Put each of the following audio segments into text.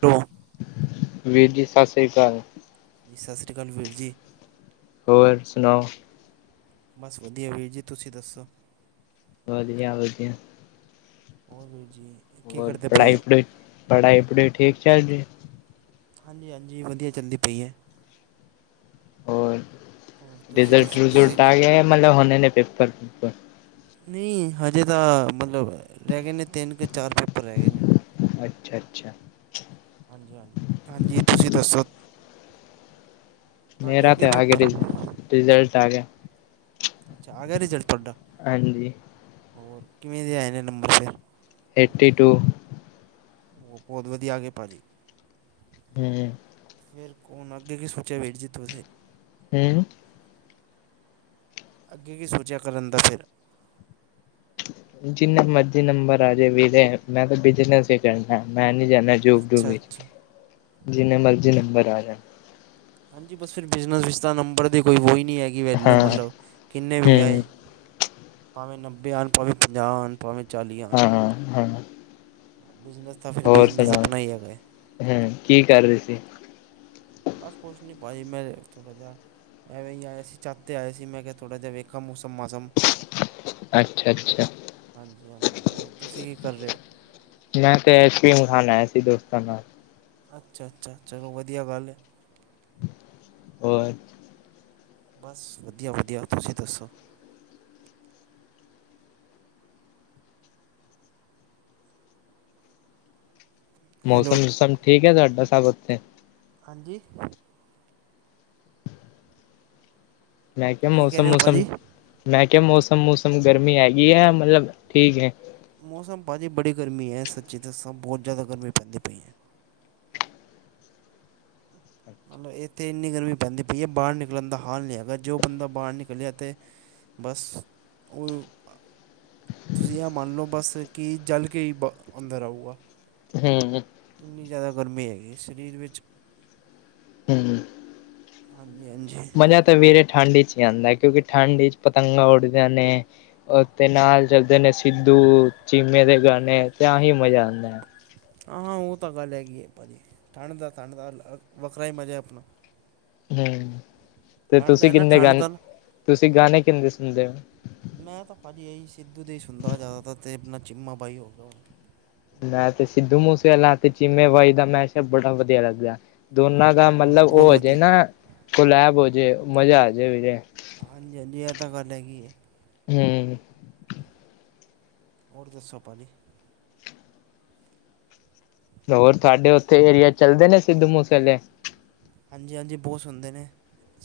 ਦ [inaudible] ਵੀਰ ਜੀ ਸਤ ਸ੍ਰੀ ਅਕਾਲ ਸਤ ਸ੍ਰੀ ਅਕਾਲ ਵੀਰ ਜੀ ਹੋਰ ਸੁਣਾਓ ਬਸ ਵਧੀਆ ਵੀਰ ਜੀ ਤੁਸੀਂ ਦੱਸੋ ਵਧੀਆ ਵਧੀਆ ਹੋਰ ਵੀਰ ਜੀ ਕੀ ਹੋਰ ਕਰਦੇ ਪਏ ਪੜ੍ਹਾਈ ਹੋ ਪੜੁਈ ਪੜ੍ਹਾਈ ਪੜੁਈ ਠੀਕ ਚੱਲ ਰਹੀ ਏ ਹਾਂਜੀ ਹਾਂਜੀ ਵਧੀਆ ਚੱਲਦੀ ਪਈ ਏ ਹੋਰ ਹੋਰ ਤੁਸੀਂ ਰਿਜ਼ਲਟ ਦੱਸੋ ਤੁਸੀਂ ਰੁਜ਼ਲਟ ਆ ਗਿਆ ਮਤਲਬ ਹੋਨੇ ਨੇ ਪੇਪਰ ਪੁਪਰ ਨਹੀਂ ਹਜੇ ਤਾਂ ਮਤਲਬ ਰਹਿ ਗਏ ਨੇ ਤਿੰਨ ਕਿ ਚਾਰ ਪੇਪ ਉੱਪਰ ਰਹਿ ਗਏ ਨੇ ਅੱਛਾ ਅੱਛਾ ਹਾਂਜੀ ਹਾਂਜੀ ਹਾਂਜੀ ਤੁਸੀਂ ਦੱਸੋ ਤੁਹਾਡੇ ਹੋ ਮੇਰਾ ਗਏ ਤੇ ਆ ਗਿਆ ਪੇਪਰ ਰਿ ਰਿਜ਼ਲਟ ਆ ਗਿਆ ਅੱਛਾ ਆ ਗਿਆ ਰਿਜ਼ਲਟ ਤੁਹਾਡਾ ਹਾਂਜੀ ਹੋਰ ਕਿਵੇਂ ਦੇ ਆਏ ਨੇ ਨੰਬਰ ਫੇਰ ਏਟੀ ਟੂ। ਉਹ ਬਹੁਤ ਵਧੀਆ ਆ ਗਏ ਭਾਜੀ। ਹੂੰ। ਫਿਰ ਹੁਨ ਅੱਗੇ ਕੀ ਸੋਚਿਆ ਵੀਰ ਜੀ ਤੁਸੀ ਹਮ [inaudible] ਅੱਗੇ ਕੀ ਸੋਚਿਆ ਕਰਨ ਦਾ ਫਿਰ ਜਿੰਨੇ ਮਰਜ਼ੀ ਨੰਬਰ ਆ ਜੇ ਵੀਰੇ ਮੈਂ ਤੇ ਬਿਜਨਸ ਹੀ ਕਰਨਾ ਮੈਂ ਨੀ ਜਾਂਨਾ ਜੋਬ ਜੁਬ ਅੱਛਾ ਵਿੱਚ ਅੱਛਾ ਜਿੰਨੇ ਮਰਜ਼ੀ ਨੰਬਰ ਆ ਜਾਣ ਹਾਂਜੀ ਬਸ ਫਿਰ ਬਿਜ਼ਨਸ ਵਿੱਚ ਤਾਂ ਨੰਬਰ ਦੇ ਕੋਈ ਵੋ ਹੀ ਨਹੀਂ ਹੈਗੀ। ਕਿ ਵ ਹਾਂ ਮ ਕਿੇ ਆ ਹਮ ਭਾਵੇਂ ਨਬੇ ਭਾਵੇਂਾਹ [inaudible] ਭਾਵੇਂ ਚਾਲੀਆਂ ਹਾ ਹਾ ਹਾ ਬਿਜ਼ਨਸ, ਤਾਂ ਫਿਰ ਹੋਰ ਬਿਜ਼ਨਸ ਸੁਣਾ, ਆਪਣਾ ਹੀ ਹੈਗਾ ਹੂੰ, ਕੀ ਕਰਦੇ ਸੀ? ਬਸ ਕੁਛ ਨਹੀਂ ਭਾਜੀ ਮੈਂ ਥੋੜ੍ਹਾ ਜਿਹਾ, ਐਵੇਂ ਹੀ ਛੱਤ ਤੇ ਆਏ ਸੀ ਮੈਂ ਕਿਹਾ ਥੋੜ੍ਹਾ ਜਿਹਾ ਵੇਖਿਆ ਮੌਸਮ ਮਾਸਮ। ਅੱਛਾ-ਅੱਛਾ। ਹਾਂਜੀ-ਹਾਂਜੀ, ਹੋਰ ਤੁਸੀਂ ਕੀ ਕਰ ਰਹੇ ਹੋ? ਮੈਂ ਤੇ ਆਈਸਕ੍ਰੀਮ ਖਾਣ ਆਇਆ ਸੀ ਦੋਸਤਾਂ ਨਾਲ। ਅੱਛਾ-ਅੱਛਾ, ਚਲੋ ਵਧੀਆ ਗੱਲ ਹੈ। ਹੋਰ। ਬਸ ਵਧੀਆ ਵਧੀਆ ਤੁਸੀਂ ਦੱਸੋ। ਮੌਸਮ ਹੈਲੋ ਮੁਸਮ ਠੀਕ ਹੈ ਤੁਹਾਡਾ ਸਭ ਉੱਥੇ? ਹਾਂਜੀ। ਮੈਂ ਕਿਹਾ ਕੀ ਕਹਿ ਮੌਸਮ ਰਹੇ ਹੋ ਮੁਸਮ, ਭਾਜੀ ਮੈਂ ਕਿਹਾ ਮੌਸਮ ਮੁਸਮ ਗਰਮੀ ਹੈਗੀ ਹੈ ਮਤਲਬ ਠੀਕ ਹੈ। ਮੌਸਮ ਭਾਜੀ ਬੜੀ ਗਰਮੀ ਹੈ ਸੱਚੀ ਦੱਸਾਂ ਬਹੁਤ ਜ਼ਿਆਦਾ ਗਰਮੀ ਪੈਂਦੀ ਪਈ ਹੈ। ਮਤਲਬ ਇੱਥੇ ਇੰਨੀ ਗਰਮੀ ਪੈਂਦੀ ਪਈ ਹੈ ਬਾਹਰ ਨਿਕਲਣ ਦਾ ਹਾਲ ਨਹੀਂ ਹੈਗਾ, ਜੋ ਬੰਦਾ ਬਾਹਰ ਨਿਕਲਿਆ ਤਾਂ ਬਸ, ਉਹ ਤੁਸੀਂ ਇਹ ਮੰਨ ਲਉ ਬਸ ਕਿ ਚੱਲ ਕੇ ਬ ਅੰਦਰ ਆਊਗਾ। ਹੂੰ ਹੂ ਇੰਨੀ ਜ਼ਿਆਦਾ ਗਰਮੀ ਹੈਗੀ ਸਰੀਰ ਵਿੱਚ। ਹਮ ਹਾਂਜੀ ਹਾਂਜੀ। ਸਵੇਰੇ ਠੰਡ ਚ ਹੀ ਆਉਂਦਾ ਕਿਉਂਕਿ ਠੰਢ ਚ ਪਤੰਗਾਂ ਉੱਡਦੀਆਂ ਨੇ। ਉ ਤੇ ਨਾਲ ਚਲਦੇ ਨੇ ਸਿੱਧੂ ਚੀਮੇ ਦੇ ਗਾਣੇ ਤੇ ਆਹੀ ਮਜ਼ਾ ਆਉਂਦਾ ਹੈ। ਹਾਂ, ਹਾਂ, ਉਹ ਤਾਂ ਗੱਲ ਹੈਗੀ ਹੈ ਭਾਜੀ ਠੰਡ ਦਾ ਠੰਡ ਦਾ ਵੱਖਰਾ ਹੀ ਮਜ਼ਾ ਹੈ ਆਪਣਾ। ਹੂੰ, ਤੇ ਠੰਡ ਦਾ ਤੁਸੀਂ ਹੈ ਨਾ ਕਿੰਨੇ ਠੰਡ ਗਾਣੇ, ਦਾ ਤੁਸੀਂ ਹੈਂ ਗਾਣੇ ਕਿੰਨੇ ਸੁਣਦੇ ਹੋ। ਮੈਂ ਤਾਂ ਭਾਜੀ ਇਹੀ ਸਿੱਧੂ ਦੇ ਹੀ ਸੁਣਦਾ ਜ਼ਿਆਦਾਤਰ ਅਤੇ ਆਪਣਾ ਚੀਮਾ ਬਾਈ ਹੋ ਗਿਆ ਉਹ। ਮੈਂ ਤੇ ਸਿੱਧੂ ਮੂਸੇਵਾਲਾ ਤੇ ਚੀਮੇ ਬਾਈ ਦਾ ਮੈਸ਼ ਬੜਾ ਵਧੀਆ ਲੱਗਦਾ। ਦੋਨਾਂ ਦਾ ਹਾਂ ਮਤਲਬ ਬਹੁਤ ਉਹ ਹਜੇ ਵਧੀਆ ਨਾ ਕੁਲਲੈਬ ਹੋਜੇ ਮਜ਼ਾ ਆਜੇ ਵੀਰੇੇ। ਹਾਂਜੀ-ਹਾਂਜੀ, ਇਹ ਤਾਂ ਗੱਲ ਹੈਗੀ ਹੈ। ਹੂੰ। ਹੋਰ ਦੱਸੋ ਭਾਜੀ? ਹੋਰ ਸਾਡੇ ਉੱਥੇ ਏਰੀਆ ਚੱਲਦੇ ਨੇ ਸਿੱਧੂ ਮੂਸੇ ਆਲੇ? ਹਾਂਜੀ-ਹਾਂਜੀ, ਬਹੁਤ ਸੁਣਦੇ ਨੇ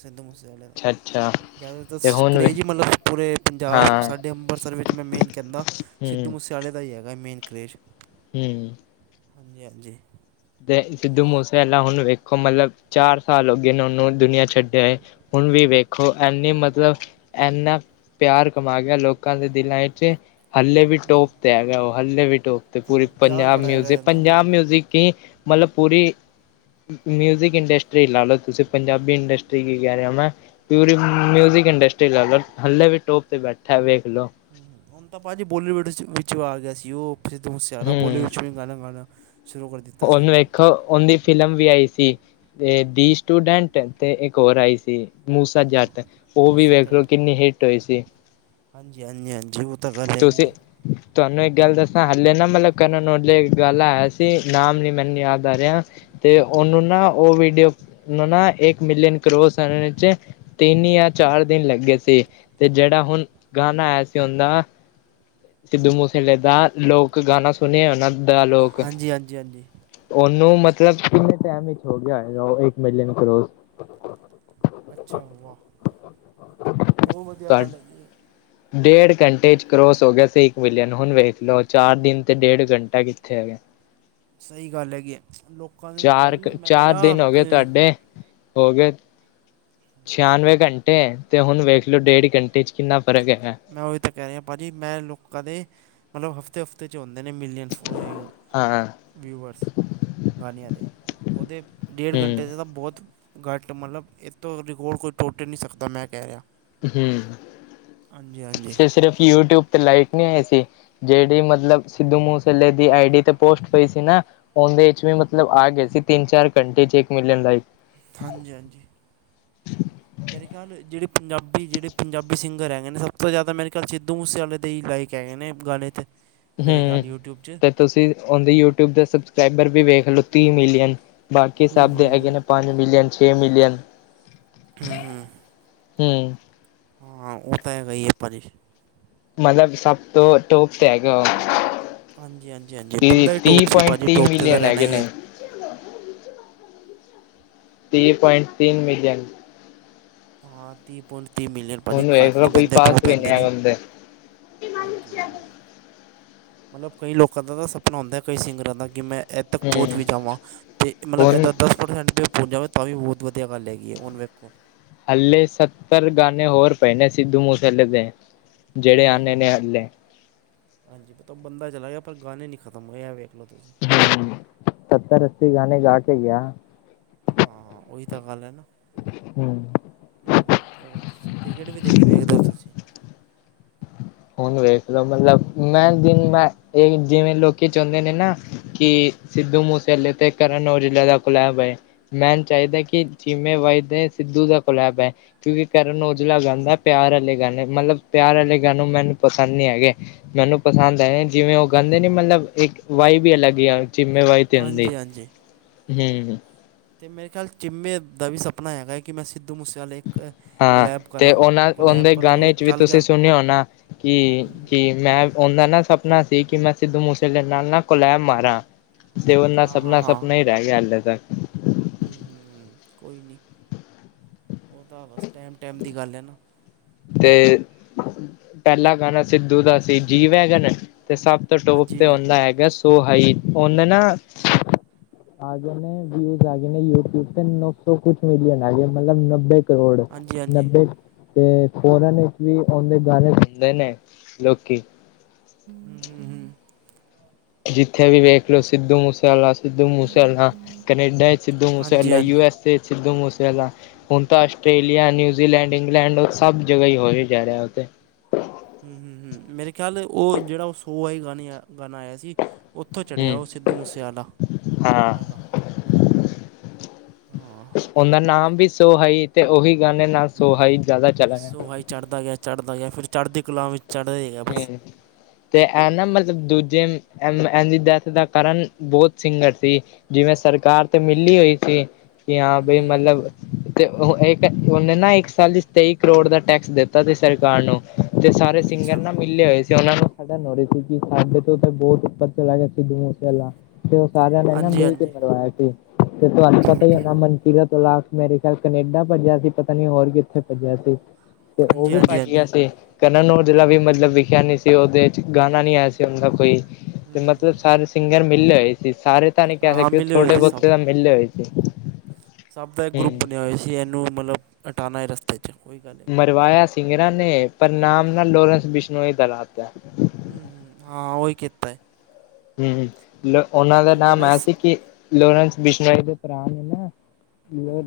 ਸਿੱਧੂ ਮੂਸੇਵਾਲੇ ਦਾ। ਅੱਛਾ-ਅੱਛਾ ਜ਼ਿਆਦਾਤਰ ਤੇ ਹੁਣ ਵੀ ਕਰਰੇਜ਼ ਹੀ ਮਤਲਬ ਪੂਰੇ ਪੰਜਾਬ ਸਾਡੇ ਅੰਮ੍ਰਿਤਸਰ ਵਿੱਚ ਮੈਂ ਮੇਨ ਕਹਿੰਦਾ। ਹੂੰ। ਸਿੱਧੂ ਮੂਸੇਵਾਲੇ ਦਾ ਹੀ ਹੈਗਾ ਮੇਨ ਕੇਜ। ਹੂੰ। ਹਾਂਜੀ-ਹਾਂਜੀ। ਤੇ ਸਿੱਧੂ ਮੂਸੇਵਾਲਾ ਹੁਣ ਵੇਖੋ ਮਤਲਬ ਚਾਰ ਸਾਲ ਹੋ ਗਏ ਨੇ ਉਹਨੂੰ ਦੁਨੀਆਂ ਛੱਡਿਆ ਹੋਏ। ਹੁਣ ਵੀ ਵੇਖੋ ਇਨੀ ਮਤਲਬ ਇਨਾਂ ਪਿਆਰ ਕਮਾ ਗਿਆ ਲੋਕਾਂ ਦੇ ਦਿਲਾਂ ਵਿੱਚ। ਹਲੇ ਵੀ ਟੋਪ ਤੇ ਹੈਗਾ। ਓਹ ਹੱਲੇ ਵੀ ਟੋਪ ਤੇ ਪੂਰੀ ਹਾਂ ਪਿਆਰ ਪੰਜਾਬ ਬੜਾ ਹੈਗਾ ਮਿਊਜਿਕ, ਇਹਦਾ ਪੰਜਾਬ ਹੁਣ ਮਿਊਜਿਕ ਹੀ ਮਤਲਬ ਪੂਰੀ ਮਿਊਜ਼ਿਕ ਇੰਡਸਟਰੀ ਲਾ ਲਓ ਤੁਸੀਂ ਪੰਜਾਬੀ ਇੰਡਸਟਰੀ ਕੀ ਕਹਿ ਰਹੇ ਹੋ ਮੈਂ ਪਿਊਰੀ ਮਿਊਜਿਕ ਇੰਡਸਟਰੀ ਲੈ ਲਓ ਹਲੇੇ ਵੀ ਟੋਪ ਤੇ ਬੈਠਾ ਵੇਖ ਲੋ। ਹੁਣ ਤਾਂ ਭਾਜੀ ਬੋਲੀਵੁੱਡ ਵਿੱਚ ਆ ਗਿਆ ਸੀ ਉਹ ਸਿੱਧ ਮੂਸਿਆਲਾ ਹੂੰ। ਬੋਲੀਵਡ ਚ ਗਣ ਮਣ ਸ਼ੁਰੂ ਕਰ ਦਿੱਤੀ ਉਹਨੂੰ ਇੱਕ ਉਹਦੀ ਫਿਲਮ ਵੀ ਆਈ ਸੀ। ਤੇ ਦੀ ਸਟੂਡੈਂਟ ਤੇ ਇੱਕ ਹੋਰ ਆਈ ਸੀ ਮੂਸਾ ਜੱਟ। ਉਹ ਵੀ ਮੂਸਾ ਵੇਖ ਲਓ ਜੱਟ ਕਿੰਨੀ ਹਿੱਟ ਹੋਈ ਸੀ, ਹਾਂਜੀ ਹਾਂਜੀ ਹਾਂਜੀ ਉਹ ਤਾਂ ਗੱਲ ਹੈਗੀ ਤੁਸੀ ਹੈ ਤੁਹਾਨੂੰ ਇੱਕ ਗੱਲ ਦੱਸਾਂ ਹਲੇੇ ਨਾ ਮਤਲਬ ਕਰਨ ਔਜਲੇ ਦਾ ਗਾਣਾ ਆਇਆ ਸੀ। ਨਾਮ ਨੀ ਮੈਨੂੰ ਯਾਦ ਆ ਰਿਹਾ। ਤੇ ਉਹਨੂੰ ਨਾ ਉਹ ਵੀਡੀਓ ਨਾ ਇੱਕ ਮਿਲੀਅਨ ਕਰੋੜ [unintelligible] ਤਿੰਨ ਯਾਂ ਚਾਰ ਦਿਨ ਲੱਗੇ ਸੀ, ਤੇ ਜਿਹੜਾ ਹੁਣ ਗਾਣਾ ਆਇਆ ਸੀ ਹੁਂਨ ਨਾ ਸਿੱਧੂ ਮੂਸੇ ਵਾਲ਼ੇ ਦਾ ਲੋਕ ਗਾਣਾ ਸੁਣੇ ਉਹਨਾਂ ਦਾ ਲੋਕ ਹਾਂਜੀ-ਹਾਂਜੀ-ਹਾਂਜੀ। ਉਹਨੂੰ ਮਤਲਬ ਕਿੰਨੇ ਟਾਈਮ ਵਿੱਚ ਹੋ ਗਿਆ ਹੋਏਗਾ ਇੱਕ ਮਿਲੀਅਨ ਕਰੋੜ ਅੱਛਾ, ਵਾਹ! ਬਹੁਤ ਵਧੀਆ ਤੁਹਾ ਗੱਲ ਹੈਗੀ ਹੈ। ਡੇਢ ਘੰਟੇ ਚ ਕਰੋਸ ਹੋ ਗਿਆ ਸੀ ਇੱਕ ਮਿਲੀਅਨ ਹੁਣ ਵੇਖ ਲਓ ਚਾਰ ਦਿਨ ਤੇ ਡੇਢ ਘੰਟਾ ਕਿੱਥੇ ਹੈਗੇ ਸਹੀ ਗੱਲ ਹੈਗੀ ਹੈ ਲੋਕਾਂ ਦੇ ਚਾਰ ਭਾਜੀ ਮੈਂ ਕਹਿ ਚਾਰ ਰਿਹਾ ਦਿਨ ਹੋ ਗਏ ਅਹ ਤੁਹਾਡੇ ਹੋ ਗਏ? ਛਿਆਨਵੇਂ ਘੰਟੇ ਤੇ ਹੁਣ ਵੇਖ ਲਓ ਡੇਢ ਘੰਟੇ 'ਚ ਕਿੰਨਾ ਫਰਕ ਹੈਗਾ ਹੈ। ਮੈਂ ਉਹੀ ਤਾਂ ਕਹਿ ਰਿਹਾ ਭਾਅ ਜੀ ਮੈਂ ਲੋਕਾਂ ਦੇ ਮਤਲਬ ਹਫ ਹਫ਼ਤੇ ਹਫ਼ਤੇ 'ਚ ਹੋਂਦੇ ਨੇ ਮੀਲੀਅਨ ਫ ਹਾਂ ਵਿਊਵਰਸ ਗਾਣਿਆਂ ਦੇ ਉਹਦੇ ਡੇਢ ਹੂੰ ਘੰਟੇ ਤੇ ਤਾਂ ਬਹੁਤ ਘੱਟ ਮਤਲਬ ਇਹ ਤੋਂ ਰਿਕਾਰਡ ਕੋਈ ਟੁੱਟ ਹੀ ਨਹੀਂ ਸਕਦਾ ਮੈਂ ਕਹਿ ਰਿਹਾ। ਹਮ ਹਾਂਜੀ ਹਾਂਜੀ ਤੇ ਸਿਰਫ਼ ਯੂਟਿਊਬ ਤੇ ਲਾਈਕ ਨਹੀ ਆਏ ਸੀ। ਜਿਹੜੀ ਮਤਲਬ ਸਿੱਧੂ ਮੂਸੇਆਲੇ ਦੀ ਆਈ ਡੀ ਤੇ ਪੋਸਟ ਪਈ ਸੀ ਨਾ ਉਹਦੇ ਚ ਵੀ ਮਤਲਬ ਆ ਗਏ ਸੀ ਤਿੰਨ-ਚਾਰ ਘੰਟੇ ਚ ਇੱਕ ਮਿਲੀਅਨ ਲਾਈਕ। ਹਾਂਜੀ, ਹਾਂਜੀ। ਮੇਰੇ ਖਿਆਲ ਜਿਹੜੇ ਪੰਜਾਬੀ, ਜਿਹੜੇ ਪੰਜਾਬੀ ਸਿੰਗਰ ਹੈਗੇ ਨੇ ਸਭ ਤੋਂ ਜ਼ਿਆਦਾ ਮੇਰੇ ਖਿਆਲ ਸਿੱਧੂ ਮੂਸੇਵਾਲੇ ਦੇ ਹੀ ਲਾਈਕ ਕਹਿਣੇ ਗਾਣੇ ਤੇ ਮੇਰੇ ਹਮ ਖਿਆਲ ਯੂਟਿਊਬ 'ਚ ਤੇ ਤੁਸੀਂ ਉਹਦੀ ਯੂਟਿਊਬ ਦਾ ਸਬਸਕ੍ਰਾਈਬਰ ਵੀ ਵੇਖ ਲਓ ਤੀਹ ਮਿਲੀਅਨ ਬਾਕੀ ਹੂੰ ਸਭ ਦੇ ਹੂੰ ਹੈਗੇ ਨੇ ਹੂੰ ਪੰਜ ਮਿਲੀਅਨ, ਛੇ ਮਿਲੀਅਨ। ਹੂੰ ਹੂੰ ਹੂੰ। ਹਾਂ, ਉਹ ਤਾਂ ਹੈਗਾ ਈ ਏ ਪਾਜੀ। ਮਤਲਬ ਸਭ ਤੋਂ ਤੋਪ ਤੇ ਹੈਗਾ ਉਹ। ਹਾਂਜੀ ਹਾਂਜੀ ਹਾਂਜੀ ਬੰਦਾ ਹੀ ਟੋਪ ਤੀਹ ਸੀ ਪੁਆਇੰਟ ਭਾਜੀ ਤੀਹ ਟੋਪ 'ਤੇ ਤਾਂ ਮਿਲੀਅਨ ਰਹਿਣਾ ਹੈਗੇ ਹੀ ਹੈ ਨੇ। ਤੀ ਪੁਆਇੰਟ ਤਿੰਨ ਮਿਲਅਨ। ਹਾਂ ਤੀਹ ਪੁਆਇੰਟ ਤੀਹ ਮਿਲੀਅਨ ਭਾ ਜੀ ਹੁਣ ਘਾਟ ਵੇਖ ਨੀ ਲੋ ਕੋਈ ਪੈਂਦੇ ਬਹੁਤ ਪਾਸ ਵੀ ਨੀ ਪੈਂਦੇ ਨੇ। ਹੈਗਾ ਉਹਦੇ ਹਾਂਜੀ-ਹਾਂਜੀ। ਮਤਲਬ ਕਈ ਲੋਕਾਂ ਦਾ ਤਾਂ ਸਪਨਾ ਹੁੰਦਾ ਕਈ ਸਿੰਗਰਾਂ ਦਾ ਕਿ ਮੈਂ ਤੱਕ ਪਹੁੰਚ ਹੂੰ ਵੀ ਜਾਵਾਂ ਅਤੇ ਮਤਲਬ ਹੁਣ ਇੱਦਾਂ ਦਾੱਸ [unintelligible] ਪੋਚ ਜਾਵੇ ਤਾਂ ਵੀ ਬਹੁਤ ਵਧੀਆ ਗੱਲ ਹੈਗੀ ਹੈ ਹੁਣ ਵੇਖੋ ਹਾਲੇ ਸੱਤਰ ਗਾਣੇ ਹੋਰ ਪਏ ਨੇ, ਸਿੱਂਧੂ ਮੂਸੇ ਆਲੇ ਦੇ, ਹੂੰ ਜਿਹੜੇ ਆਨੇ ਹੂੰ ਨੇ ਹੂੰ ਹਾਲੇ। ਹਾਂਜੀ ਪਤਾ। ਔਹ ਬੰਦਾ ਚਲਾ ਗਿਆ ਪਰ ਗਾਣੇ ਨਹੀਂ ਖਤਮ ਹੋਏਆ ਵੇਖ ਲਓ ਤੁਸੀਂ। ਸੱਤਰ ਅੱਸੀ ਗਾਣੇ ਗਾ ਕੇ ਗਿਆ। ਹਾਂ ਉਹੀ ਤਾਂ ਗੱਲ ਹੈ ਨਾ। ਹਮ, ਕ੍ਰਿਕਟ ਵੀ ਦੇਖ ਵੇਖਦੇ ਹੋ ਤੁਸੀਂ, ਹੁਣ ਵੇਖਦਾ ਮਤਲਬ ਮੈਂ ਦਿਨ ਮੈਂ ਇਹ ਜਿਵੇਂ ਲੋਕੀ ਚਾਹੁੰਦੇ ਨੇ ਨਾ ਕਿ, ਸਿੱਧੂ ਮੂਸੇਵਾਲੇ ਤੇ ਕਰਨਉਜਲ੍ਹੇ ਦਾ ਕੋਲੇਬ ਐ, ਮੈਨੂੰ ਚਾਹੀਦਾ ਕਿ ਚਿਮੇ ਵਾਈ ਤੇ ਸਿੱਧੂ ਦਾ ਕੋਲੈਬ ਹੈ, ਕਿਉਂਕਿ ਕਰਨ ਔਜਲਾ ਗਾਂਦਾ ਪਿਆਰ ਆਲੇ ਗਾਣੇ ਮਤਲਬ ਪਿਆਰ ਆਲੇ ਗਾਣੋ ਮੈਨੂੰ ਪਸੰਦ ਨਹੀ ਹੈਗੇ, ਮੈਨੂੰ ਪਸੰਦ ਹੈ ਜਿਵੇਂ ਉਹ ਗਾਂਦੇ ਨੇ ਮਤਲਬ ਇੱਕ ਵਾਈਵ ਵੀ ਅਲੱਗ ਹੀ ਆ ਚੀਮੇ ਭਾਈ, ਹਾਂਜੀ, ਹਾਂਜੀ ਹਮ ਹਮ ਅਤੇ ਮੇਰੇ ਖਿਆਲ ਚਿੰਮੇ ਦਾ ਵੀ ਸਪਨਾ ਹੈਗਾ ਹੈ ਕਿ ਮੈਂ ਸਿੱਧੂ ਮੂਸੇਵਾਲੇ ਇੱਕ, ਹਾਂ ਕਲੈਬ ਤੇ ਕਰਾਂ ਉਹਨਾਂ ਕੋਲੈਬ ਉਣਦੇ ਪਰ ਉਹ ਗਾਣੇ ਚ ਵੀ ਚੱਲ ਤੁਸੀਂ ਗਿਆ ਸੁਣਿਓ ਹੋਣਾ ਕਿ ਕੀ, ਮੈਂ ਉਹਦਾ ਨਾ ਸਪਨਾ ਸੀ ਕਿ ਮੈਂ ਸਿੱਧੂ ਮੂਸੇਲੇੇ ਨਾਲ ਨਾ ਕੋਲੈਬ ਮਾਰਾ, ਤੇ ਉਹਨਾ ਹਾਂ ਸਪਨਾ ਸਪਨਾ ਹੀਂ ਰਹਿ ਗਿਆ ਹਾਲੇ ਤੱਕ, ਹਮ ਕੋਈ ਨਹੀਂ ਉਹ ਤਾਂ ਬਸ ਟਾਇਮ ਟਾਇਮ ਦੀ ਗੱਲ ਹੈ ਨਾ, ਤੇ, ਪੈਲਾ ਗਾਨਾ ਸਿੱਦੂ ਦਾ ਸੀ ਜੀ ਵੈਗਨ ਤੇ ਸਬ ਟੋਪ ਹਾਂਜੀ ਤੇ ਵਾ- ਆਉਂਦਾ ਹੈਗਾ ਸੋ ਹਾਈ ੳਹਣੇ ਨਾ ਆ ਗਏ ਨੇ ਵਿਊਜ਼ ਆ ਗਏ ਨੇ ਯੂਟਿਊਬ ਤੇ ਨੌ ਸੌ ਕੁਛ ਮਿਲੀਅਨ ਆ ਗਏ ਮਤਲਬ ਨੱਬੇ, ਕਰੋੜ ਹਾਂਜੀ ਹਾਂਜੀ ਨੱਬੇ ਹੂੰ ਤੇ, ਫੋਰਨ ਵਿੱਚ ਵੀ ਆਉਂਦੇ ਗਾਣੇ ਨਹੀਂ ਨਹੀਂ ਲੋਕੀ ਹਂ, ਹਂ, ਹਂ। ਜਿੱਥੇ ਵੀ ਵੇਖ ਲਓ ਸਿੱਧੂ ਮੂਸੇਵਾਲਾ ਸਿੱਧ ਮੂਸੇ ਕਨੇਡਾ, ਸਿੱਧ ਹਾਂਜੀ ਮੂਸੇਲਾ ਯੂ ਹਾਂਜੀ ਐੱਸ ਏ, ਸਿੱਧ ਮੂਸੇਲਾ ਹੁਣ ਤਾਂ ਆਸਟ੍ਰੇਲੀਆ, ਨਿਊਜ਼ੀਲੈਂਡ, ਇੰਗਲੈਂਡ ਉਹ ਸਭ ਜਗਾ ਹੀ ਹੋ ਹੀ ਜਾ ਰਿਹਾ ਉੱਥੇ। ਹੂੰ, ਹੂੰ ਮੇਰੇ ਖਿਆਲ ਉਹ ਜਿਹੜਾ ਉਹ ਸੌ ਵਾਲੀ ਗਾਣੇ ਆ ਗਾਣਾ ਆਇਆ ਸੀ। ਉੱਥੋਂ ਚੜ੍ਹਿਆ ਹੂੰ ਉਹ ਸਿੱਧੂ ਮੂਸੇਵਾਲਾ ਹਾਂ ਜ਼ਿਆਦਾ ਹੈ ਨਾ? ਹਾਂ ਉਹਦਾ ਨਾਮ ਵੀ ਸੋਹਾਈ ਤੇ ਉਹੀ ਗਾਣੇ ਨਾਲ ਸੋਹਾਈ ਜ਼ਿਆਦਾ ਚਲਾ ਗਿਆ। ਵਾਈ ਚੜਦਾ ਗਿਆ। ਚੜ੍ਹਦਾ ਜਾਂ ਫਿਰ ਚੜ੍ਹਦੀ ਕਲਾਂ ਵਿੱਚ ਚੜ੍ਹੇਗਾ ਹੈ ਤੇ ਇਹ ਨਾ ਮਤਲਬ ਦੂਜੇ ਇਹ ਦੀ ਡੈਥ ਦਾ ਕਰਨ ਬਹੁਤ ਸਿੰਗਰ ਸੀ। ਜਿਵੇਂ ਸਰਕਾਰ ਤੇ ਮਿਲਲੀ ਹੋਈ ਸੀ ਕਿ ਹਾਂ ਬ ਹੂੰ ਮਤਲਬ ਤੇ ਇੱਕ ਉਹਨੇ ਨਾ ਇੱਕ ਸਾਲ ਚ ਤੇਈ ਕਰੋੜ ਦਾ ਟੈਕਸ ਦਿੱਤਾ ਸੀ ਸਰਕਾਰ ਨੂੰ। ਤੇ ਸਾਰੇ ਸਿੰਗਰ ਅੱਛਾ ਨਾ ਮਿਲਲੇ ਹੋਏ ਸੀ। ਓਨਾ ਨੂੰ ਛੜਨ ਹੋ ਰਹੀ ਸੀ ਕਿ, ਸਾਡੇ ਤੋਂ ਤਾਂ ਬਹੁਤ ਉੱਪਰ ਚਲਾ ਗਿਆ ਸਿਧੂ ਮੂਸੇਵਾਲਾ। ਤੇ ਓਹ ਸਾਰਿਆਂ ਨੇ ਨਾ ਹਾਂਜੀ ਮਿਲ ਕੇ ਹਾਂਜੀ ਮਰਵਾਇਆ ਸੀ। ਤੇ ਤੁਹਾਨੂੰ ਪਤਾ ਹੀ ਹੋਣਾ ਮਨਕੀਰਤ ਔਲਾਖ ਮੇਰੇ ਖਿਆਲ ਕਨੇਡਾ ਭੱਜਿਆ ਸੀ ਪਤਾ ਨੀ ਹੋਰ ਕਿੱਥੇ ਭੱਜਿਆ ਸੀ। ਤੇ ਉਹ ਹਾਂਜੀ ਵੀ ਹਾਂਜੀ ਭਜ ਗਿਆ ਹਾਂਜੀ ਸੀ। ਕਰਨ ਓਜਲਾ ਵੀ ਮਤਲਬ ਲਿਖਿਆ ਨੀ ਸੀ ਉਹਦੇ ਚ ਗਾਣਾ ਨੀ ਆਇਆ ਸੀ। ਉਹ ਦਾ ਕੋਈ ਤੇ ਮਤਲਬ ਸਾਰੇ ਸਿੰਗਰ ਮਿਲਲੇ ਹੋਏ ਸੀ। ਸਾਰੇ ਤਾਂ ਨੀ ਕਹਿ ਹਾਂ ਹਾਂ ਸਕਦੇ ਮਿਲੇ ਹੋਏ ਥੋਡੇ- ਸੀ ਸਭ ਬਹੁਤੇ ਤਾਂ ਮਿਲਲੇ ਹੋਏ ਸੀ। ਸਭ ਦਾ ਇੱਕ ਗਰੁੱਪ ਹਮ ਬਣਿਆ ਹੋਇ ਸੀ। ਇਹਨੂੰ ਮਤਲਬ ਹਟਾਉਣਾ ਐ ਰਸਤੇ 'ਚ ਕੋਈ ਗੱਲ ਨਹੀਂ। ਮਰਵਾਇਆ ਸਿੰਗਰਾਂ ਨੇ ਪਰ ਨਾਮ ਨਾ ਲੋਰੈਂਸ ਬਿਸ਼ਨੋ ਹੀ ਦ ਲਾਤਾ। ਹੂੰ, ਹੂੰ, ਹਾਂ ਉਹੀ ਕੀਤਾ ਏ। ਹਮ ਲੋ ਉਹਨਾਂ ਦਾ ਨਾਮ ਆਇਆ ਲੋਰੈਂਸ ਸੀ ਕਿ ਲੋਰੈਂਸ ਬਿਸ਼ਨੋਈ ਦੇ ਭਰਾ ਨੇ ਨਾ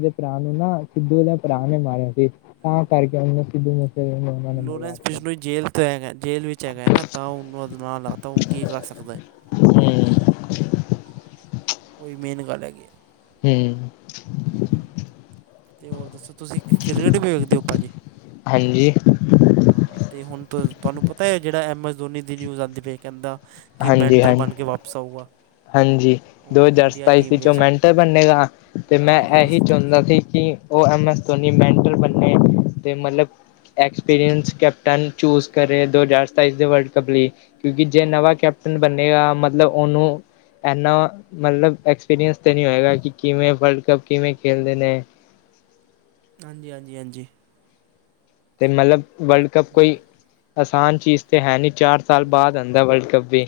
ਦੇ ਭਰਾ ਨੂੰ ਨਾ ਸਿੱਧੂ ਦੇ ਭਰਾ ਨੇ ਮਾਰਿਆ ਸੀ ਤਾਂ ਕਰਕੇ ਉਹਨੂੰ ਲੋਰੈਂਸ [inaudible] ਬਿਸ਼ਨੋਈ ਜੇਲ੍ਹ ਹੈਗਾ ਜੇਲ੍ਹ ਵਿੱਚ ਹੈਗਾ ਨਾ। ਤਾਂ ਉਹਨੂੰ ਨਾਲ ਲਾ ਤਾਂ ਉਹ ਕੀ ਕਰਾ ਸਕਦਾ। ਹੂੰ ਉਹੀ ਮੇਨ ਗੱਲ ਹੈਗੀ ਆ। ਹੂੰ ਹਮ ਤੇ ਹੋਰ ਦੱਸੋ ਤੁਸੀਂ ਕ੍ਰੀਕਟ ਵੇਖਦੇ ਹੋ ਭਾਅ ਜੀ? ਹਾਂਜੀ ਹਾਂ ਤੇ ਹੁਣ ਤੁਹਾਨੂੰ ਪਤਾ ਹੈ ਜਿਹੜਾ ਐਮ ਐਸ ਧੋਨੀ ਦੀ ਨਿਊਜ਼ ਆਉਂਦੀ ਪ ਕਹਿੰਦਾ ਕਿ ਹਾਂਜੀ ਮੈਂਟਰ ਹਾਂਜੀ ਬਣ ਕੇ ਵਾਪਸ ਆਊਗਾ। ਹਾਂਜੀ ਦੋ ਉਹ ਹਜ਼ਾਰ ਇੰਡੀਆ ਸਤਾਈਸ ਟੀਮ ਚੋਂ ਵਿੱਚ ਮਿੰਟ ਬੰਨੇਗਾ ਤੇ ਮੈਂ ਹਾਂ ਦੋ ਹਜ਼ਾਰ ਇਹੀ ਸਤਾਈ ਚਾਹੁੰਦਾ 'ਚ ਸੀ ਕਿ ਉਹ ਐਮਐਸ ਧੋਨੀ ਮੈਂਟਲ ਬਣੇ ਅਤੇ ਮਤਲਬ ਐਕਸਪੀਰੀਅੰਸ ਕੈਪਟਨ ਚੂਜ ਕਰ ਰਹੇ ਦੋ ਹਜ਼ਾਰ ਸਤਾਈਸ ਦੇ ਵਰਲਡ ਕੱਪ ਲਈ ਕਿਉਂਕਿ ਜੇ ਨਵਾਂ ਕੈਪਟਨ ਬੰਨੇਗਾ ਮਤਲਬ ਉਹਨੂੰ ਇਨਾ ਮਤਲਬ ਐਕਸਪੀਰੀਅੰਸ ਤਾਂ ਨਹੀਂ ਹੋਏਗਾ ਕਿ, ਕਿਵੇਂ ਵਰਲਡ ਕੱਪ ਕਿਵੇਂ ਖੇਲਦੇ ਨੇ? ਹਾਂਜੀ, ਹਾਂਜੀ, ਹਾਂਜੀ ਤੇ ਮਤਲਬ ਵਰਲਡ ਕੱਪ ਕੋਈ ਆਸਾਨ ਚੀਜ਼ ਤੇ ਹੈ ਨਈ। ਚਾਰ ਸਾਲ ਹੂੰ, ਬਾਅਦ ਆਦਾਂ ਵਰਲਡ ਕੱਪ ਵੀ।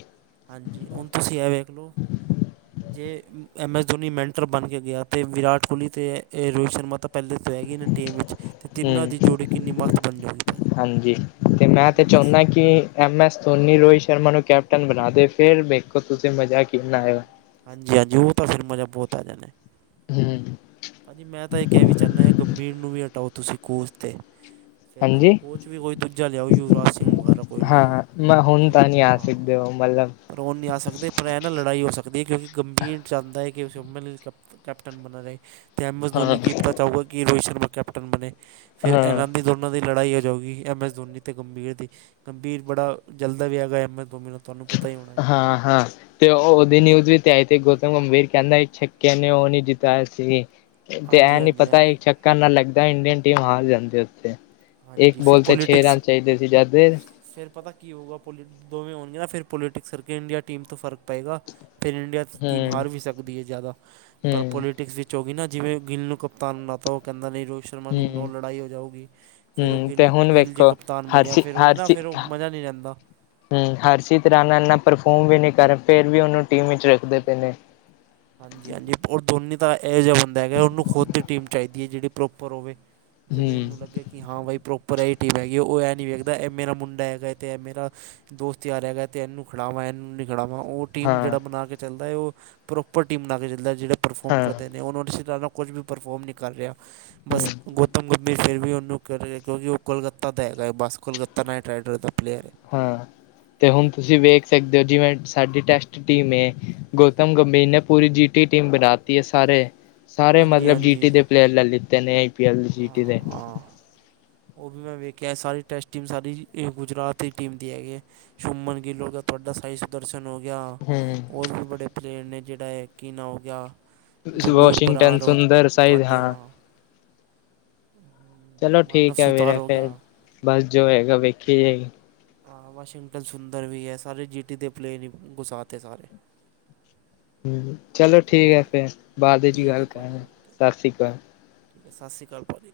ਹਾਂਜੀ ਹੁਣ ਤੁਸੀਂ ਇਹ ਵੇਖ ਲਓ। ਜੇ ਐੱਮ ਐੱਸ ਧੋਨੀ ਮੈਂਟਰ ਬਣ ਕੇ ਗਿਆ ਅਤੇ ਵਿਰਾਟ ਕੋਹਲੀ ਅਤੇ ਰੋਹਿਤ ਸ਼ਰਮਾ ਤ ਪਹਿਲੇੇ ਤੋਂ ਹੈਗੀ ਨੇ ਟੀਮ ਵਿੱਚ ਤਿੰਨਾਂ ਹਮ, ਦੀ ਜੋੜੀ ਕਿੰਨੀ ਮਸਤ ਬਣ ਜਾਊਗੀ ਭਾਅ ਹਾਂਜੀ, ਤੇ ਜੀ ਮੈਂ ਤਾਂ ਬਸ ਚਾਹੁੰਦਾ ਕਿ ਐਮ ਐਸ ਧੋਨੀ ਰੋਹਿਤ ਸ਼ਰਮਾ ਨੂੰ ਕੈਪਟਨ ਬਣਾ ਦੇ, ਫੇਰ ਵੇਖੋ ਤੁਸੀਂ ਮਜ਼ਾ ਕਿੰਨਾ ਆਏਗਾ। ਹਾਂਜੀ-ਹਾਂਜੀ, ਉਹ ਤਾਂ ਫਿਰ ਮਜ਼ਾ ਬਹੁਤ ਆ ਜਾਂਦਾ। ਹਮ ਭਾਜੀ ਮੈਂ ਤਾਂ ਇੱਕ ਇਹ ਵੀ ਚਾਹੁੰਦਾ, ਗੰਭੀਰ ਨੂੰ ਵੀ ਹਟਾਓ ਤੁਸੀਂ ਕੋਚ 'ਤੇ। ਫਿਰ ਨਾ ਹਾਂਜੀ ਕੋਚ ਵੀ ਉਹੀ ਦੂਜਾ ਲਿਆਓ ਯੁਵਰਾਜ ਸਿੰਘ ਵਗੈਰਾ ਕੋਈ ਲਿਆਓ, ਹਾਂ ਮੈਂ ਹੁਣ ਫਿਰ ਤਾਂ ਨਹੀਂ ਆ ਹਾਂ ਸਕਦੇ ਹੋ ਮਤਲਬ ਪਰ ਉਹ ਨਹੀਂ ਆ ਸਕਦੇ, ਪਰ ਏ ਨਾ ਲੜਾਈ ਹੋ ਸਕਦੀ ਹੈ, ਕਿਉਂਕਿ ਗੰਭੀਰ ਚਾਹੁੰਦਾ ਹੈ ਕਿ [inaudible] ਕੈਪਟਨ ਬਣਾ ਰਹੇ ਤੇ ਐਮ ਐਸ ਹਾਂ ਧੋਨੀ ਕੀ ਪਤਾ ਚਾਹਊਗਾ ਕਿ, ਰੋਹਿਤ ਸ਼ਰਮਾ ਕੈਪਟਨ ਬਣੇ ਫਿਰ ਹਾਂ ਐਲਾਂਨੀ ਉਹਨਾਂ ਦੀ ਲੜਾਈ ਹੋ ਜਾਊਗੀ, ਐਮ ਐਸ ਧੋਨੀ ਤੇ ਗੰਭੀਰ ਦੀ, ਗੰਭੀਰ ਬੜਾ ਜਲਦਾ ਵੀ ਹੈਗਾ ਐਮ ਐਸ ਧੋਨੀ ਤੋਂ। ਤੁਹਾਨੂੰ ਪਤਾ ਹੀ ਹੋਣਾ। ਹੈ ਹਾਂ-ਹਾਂ ਤੇ ਓ ਉਹਦੀ ਨਿਊਜ਼ ਵੀ ਤੇ ਆਈ ਤੇ, ਗੌਤਮ ਗੰਭੀਰ ਕਹਿੰਦਾ ਛੱਕਿਆ ਨੇ ਉਹ ਨੀ ਜਿਤਾਇਆ ਸੀ। ਤੇ ਹਾਂਜੀ ਐਂ ਨੀ ਹਾਂਜੀ ਪਤਾ ਹਾਂਜੀ ਚੱਕ ਨਾ ਲੱਗਦਾ ਇੰਡੀਅਨ ਟੀਮ ਹਾਰ ਜਾਂਦੀ ਉੱਥੇ ਇੱਕ ਹਾਂਜੀ ਫਿਰ ਬੋਲ ਤੇ ਛੇ ਪੋਲੀਟਿਕਸ ਰਨ ਚਾਹੀਦੇ ਸੀ ਜਦ ਦੇ ਫਿਰ ਪਤਾ ਕੀ ਹੋਊਗਾ ਪੋਲੀ ਦੋਵੇਂ ਹੋਣਗੀਆਂ, ਨਾ ਫਿਰ ਪੋਲੀਟਿਕਸ ਕਰਕੇ ਇੰਡੀਆ ਟੀਮ ਤੋਂ ਫਰਕ ਪਏਗਾ, ਫਿਰ ਇੰਡੀਆ ਟੀਮ ਹੂੰ ਹਾਰ ਵੀ ਸਕਦੀ ਹੈ ਜ਼ਿਆਦਾ ਪਰ ਹੂੰ ਪੋਲੀਟਿਕਸ ਵਿੱਚ ਚ ਹੋਗੀ ਨਾ ਜਿਵੇਂ ਗਿੱਲ ਨੂੰ ਕਪਤਾਨ ਬਣਾ ਤ ਉਹ ਕਹਿੰਦਾ ਨਹੀਂ ਰੋਹਿਤ ਸ਼ਰਮਾ ਨੂੰ ਬਣਾਓ ਲੜਾਈ ਹੋ ਜਾਊਗੀ ਫਿਰ ਉਹ ਹਮ, ਤੇ ਗਿੱਲ ਹੁਣ ਗਿੱਲ ਜੇ ਵੇਖੋ ਕਪਤਾਨ ਬਣਿਆ ਹਰਸੀ- ਫਿਰ ਉਹ ਨਾ ਹਰਸੀ ਫਿਰ ਉਹ ਮਜ਼ਾ ਨਹੀਂ ਰਹਿੰਦਾ ਹਮ ਹਰਸੀਤ ਰਾਣਾ ਨਾਲ ਇਨਾ ਪਰਫੋਰਮ ਵੀ ਨੀ ਕਰਨ ਫੇਰ ਵੀ ਉਹਨੂੰ ਟੀਮ ਵਿਚ ਰੱਖਦੇ ਪਏ ਨੇ। [unintelligible] [unintelligible] ਹਾਂਜੀ-ਹਾਂਜੀ, ਉਹ ਦੋਨੀ ਤਾਂ ਇਹੋ ਜਿਹਾ ਬੰਦਾ ਹੈਗਾ, ਉਹਨੂੰ ਖੁਦ ਦੀ ਟੀਮ ਚਾਹੀਦੀ ਹੈ, ਜਿਹੜੀ ਪ੍ਰੋਪਰ ਹੋਵੇ। ਜਿਹੜੀ ਹੂੰ ਉਹਨੂੰ ਲੱਗੇ, ਕਿ ਹਾਂ ਬਾਈ ਪ੍ਰੋਪਰ ਇਹ ਟੀਮ ਹੈਗੀ ਹੈ, ਉਹ ਏਹ ਨਹੀਂ ਵੇਖਦਾ ਇਹ ਮੇਰਾ ਮੁੰਡਾ ਹੈਗਾ ਅਤੇ ਇਹ ਮੇਰਾ ਦੋਸਤ ਯਾਰ ਹੈਗਾ ਤੇ ਇਹਨੂੰ ਖੜਾਵਾਂ, ਇਹਨੂੰ ਨਹੀਂ ਖੜਾਵਾਂ ਉਹ ਟੀਮ ਹਾਂ ਜਿਹੜਾ ਬਣਾ ਕੇ ਚੱਲਦਾ ਹੈ, ਉਹ ਪ੍ਰੋਪਰ ਟੀਮ ਬਣਾ ਕੇ ਚੱਲਦਾ ਜਿਹੜੇ ਪਰਫੋਮ ਹਾਂ ਕਰਦੇ ਨੇ ਉਹਨਾਂ ਨੂੰ ਕੁਝ ਵੀ ਪਰਫੋਮ ਨਹੀਂ ਕਰ ਰਿਹਾ, ਹੂੰ ਬਸ ਗੁ ਗੌਤਮ ਗੰਭੀਰ ਫਿਰ ਵੀ ਉਹਨੂੰ ਕਰੇਗਾ, ਕਿਉਂਕਿ ਉਹ ਕੋਲਕੱਤਾ ਦਾ ਹੈਗਾ, ਬਸ ਕੋਲਕੱਤਾ ਨਾਈਟ ਰਾਈਡਰ ਦਾ ਪਲੇਅਰ ਏ। ਹਾਂ, ਤੇ ਹੁਣ ਤੁਸੀਂ ਵੇਖ ਸਕਦੇ ਹੋ ਜਿਵੇਂ ਸਾਡੀ ਟੈਸਟ ਟੀਮ ਹੈ, ਗੌਤਮ ਗੰਭੀਰ ਨੇ ਪੂਰੀ ਜੀ ਟੀ ਟੀਮ ਬਣਾਤੀ ਏ ਸਾਰੇ ਸਾਰੇ ਹਾਂਜੀ ਮਤਲਬ ਜੀ ਹਾਂਜੀ ਟੀ ਦੇ ਪਲੇਅਰ ਲੈ ਲਿੱਤੇ ਨੇ ਆਈ ਪੀ ਐਲ ਜੀ ਟੀ ਹਾਂ ਦੇ ਹਾਂ ਉਹ ਵੀ ਮੈਂ ਵੇਖਿਆ, ਸਾਰੀ ਟੈਸਟ ਟੀਮ ਸਾਰੀ ਗੁਜਰਾਤ ਦੀ ਟੀਮ ਦੀ ਹੈਗੀ ਹੈ। ਸ਼ੁਭਮਨ ਗਿੱਲ ਹੋ ਗਿਆ, ਤੁਹਾਡਾ ਸਾਈ-'- ਦਰਸ਼ਨ ਹੋ ਗਿਆ, ਹੂੰ ਹੋਰ ਵੀ ਬੜੇ ਪਲੇਰ ਨੇ, ਜਿਹੜਾ ਇਹ ਕਿ ਨਾ ਹੋ ਗਿਆ ਗੁਰਨੂਰ ਵਾਸ਼ਿੰਗਟਨ, ਬਰਾੜ ਔਰ ਸੁੰਦਰ ਸਾਈਜ਼ ਤੁਹਾਡੇ ਆ ਹਾਂ ਚਲੋ ਮਾਨਵ ਠੀਕ ਹੈ ਸੁਤਾਰ ਵੀਰੇ, ਹੋ ਗਿਆ ਫਿਰ ਬਸ ਜੋ ਹੋਏਗਾ ਵੇਖੀ ਜਾਏਗੀ। ਹਾਂ, ਵਾਸ਼ਿੰਗਟਨ ਸੁੰਦਰ ਵੀ ਹੈ, ਸਾਰੇ ਜੀ ਟੀ ਦੇ ਪਲੇਅਰ ਹੀ ਗੁਸਾ ਤੇ ਸਾਰੇ। ਹਮ, ਚਲੋ ਠੀਕ ਹੈ ਹਾਂਜੀ ਫੇਰ, ਬਾਅਦ ਚ ਠੀਕ ਗੱਲ ਹੈ ਭਾਅ ਜੀ ਕਰਾਂਗੇ, ਓਕੇ ਸਤਿ ਸ੍ਰੀ ਅਕਾਲ। ਸਤਿ ਸ਼੍ਰੀ ਅਕਾਲ ਭਾਜੀ।